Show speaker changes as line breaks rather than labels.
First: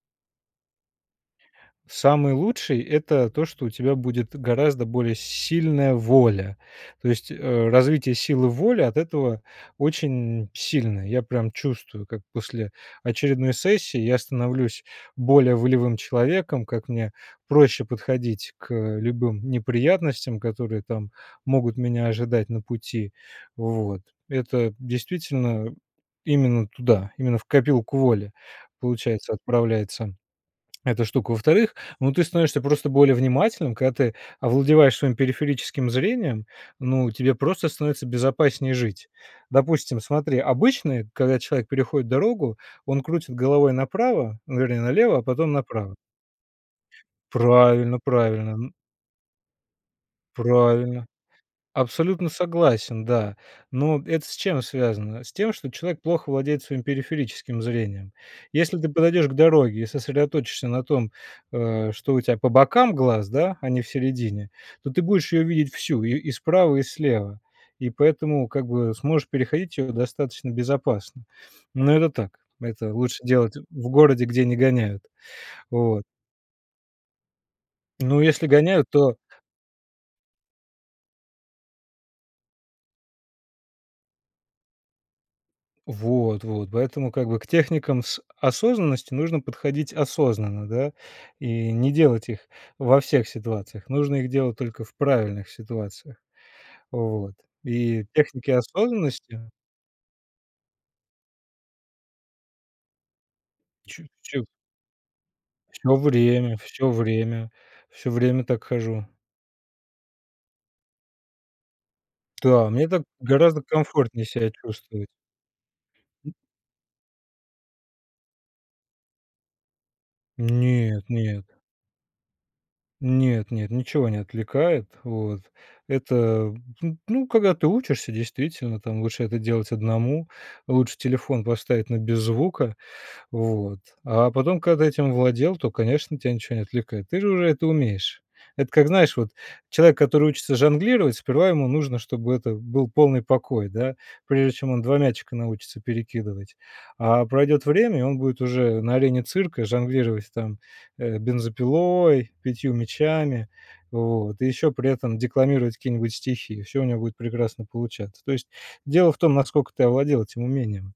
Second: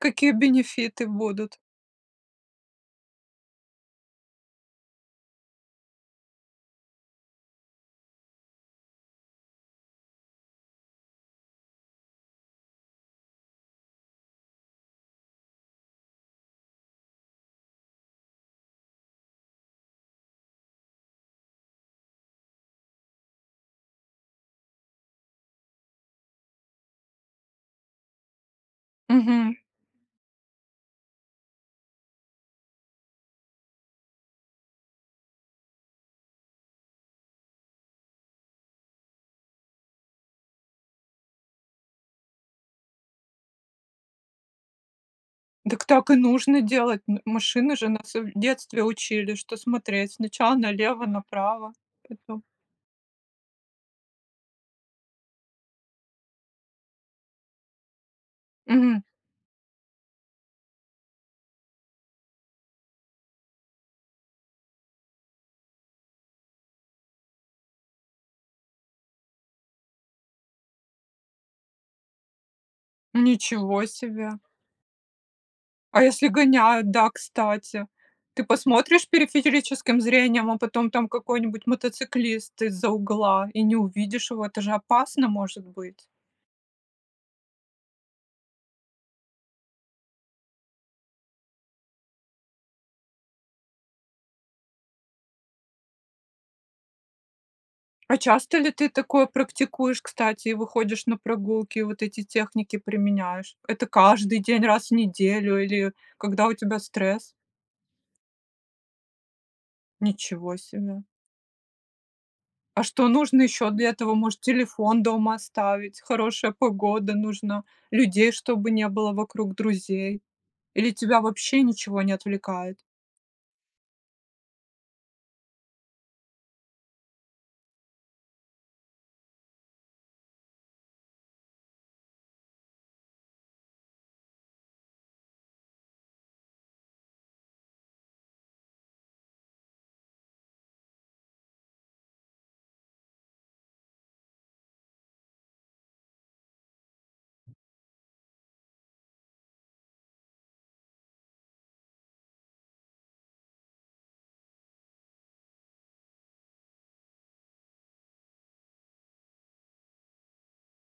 Какие бенефиты будут?
Самый лучший- это то, что у тебя будет гораздо более сильная воля. То есть, э, развитие силы воли от этого очень сильное. Я прям чувствую, как после очередной сессии я становлюсь более волевым человеком, как мне проще подходить к любым неприятностям, которые там могут меня ожидать на пути. Вот, это действительно именно туда, именно в копилку воли, получается,
Мгм.
отправляется эта штука. Во-вторых, ну, ты становишься просто более внимательным; когда ты овладеваешь своим периферическим зрением, ну, тебе просто становится безопаснее жить. Допустим, смотри: обычно и когда человек переходит дорогу, он крутит головой направо, ну, вернее, налево, а потом
Дак
направо.
так и нужно делать. Н машины же
Правильно
нас, э, в
правильно н
детстве учили, что смотреть сначала
Правильно.
налево-направо
Абсолютно
потом
согласен, да. Но это с чем связано? С тем, что человек плохо владеет своим периферическим зрением. Если ты
Мгм.
подойдешь к дороге и сосредоточишься на том, э, что у тя по бокам глаз, да, а не в середине, то ты будешь ее видеть всю: и и справа, и слева. И поэтому, как бы, сможешь переходить ее достаточно безопасно. Но это так. Это лучше делать
Ничего
в городе,
себе!
где не гоняют. Вот.
А если гоняют, да, кстати?
Ну,
Ты
если гоняют,
посмотришь
то
периферическим зрением, а потом там какой-нибудь мотоциклист из-за угла, и не увидишь его, это же опасно может быть.
Вот вот, поэтому, как бы, к техникам с осознанности нужно подходить осознанно, да, и не делать их во всех ситуациях, нужно их делать только в правильных ситуациях. Вот. И
А
техники
часто ли ты такое
осознанности
практикуешь, кстати? И выходишь на прогулки, и вот эти техники применяешь? Это каждый
Чуть-чу
день, раз в неделю или
Всё
когда у
время
тебя
всё
стресс?
время всё время так хожу.
Ничего себе.
Та,
А
мне так
что нужно
гораздо
ещё для этого?
комфортнее
Может,
ся
телефон
чувствовать.
дома оставить?
М.
Хорошая погода нужна, людей чтобы не было вокруг, друзей? Или
Нет
тебя
нет.
вообще ничего не отвлекает?
Нет нет, ничего не отвлекает. Вот, это, м, ну ну когда ты учишься, действительно, там, лучше это делать 1 лучше телефон поставить на без звука. Вот, а потом, когда этим владел, то, конечно, тя ничего не отвлекает, ты же уже это умеешь. Это как, знаешь, вот человек, который учится жонглировать, сперва ему нужно, чтобы это был полный покой, да, прежде чем он 2 мячика научится перекидывать. А пройдет время, и он будет уже на арене цирка жонглировать там, э, бензопилой, 5 мячами, вот, и еще при этом декламировать какие-нибудь стихи. Всё у него будет прекрасно получаться. То есть дело в том, наскока ты овладел этим умением.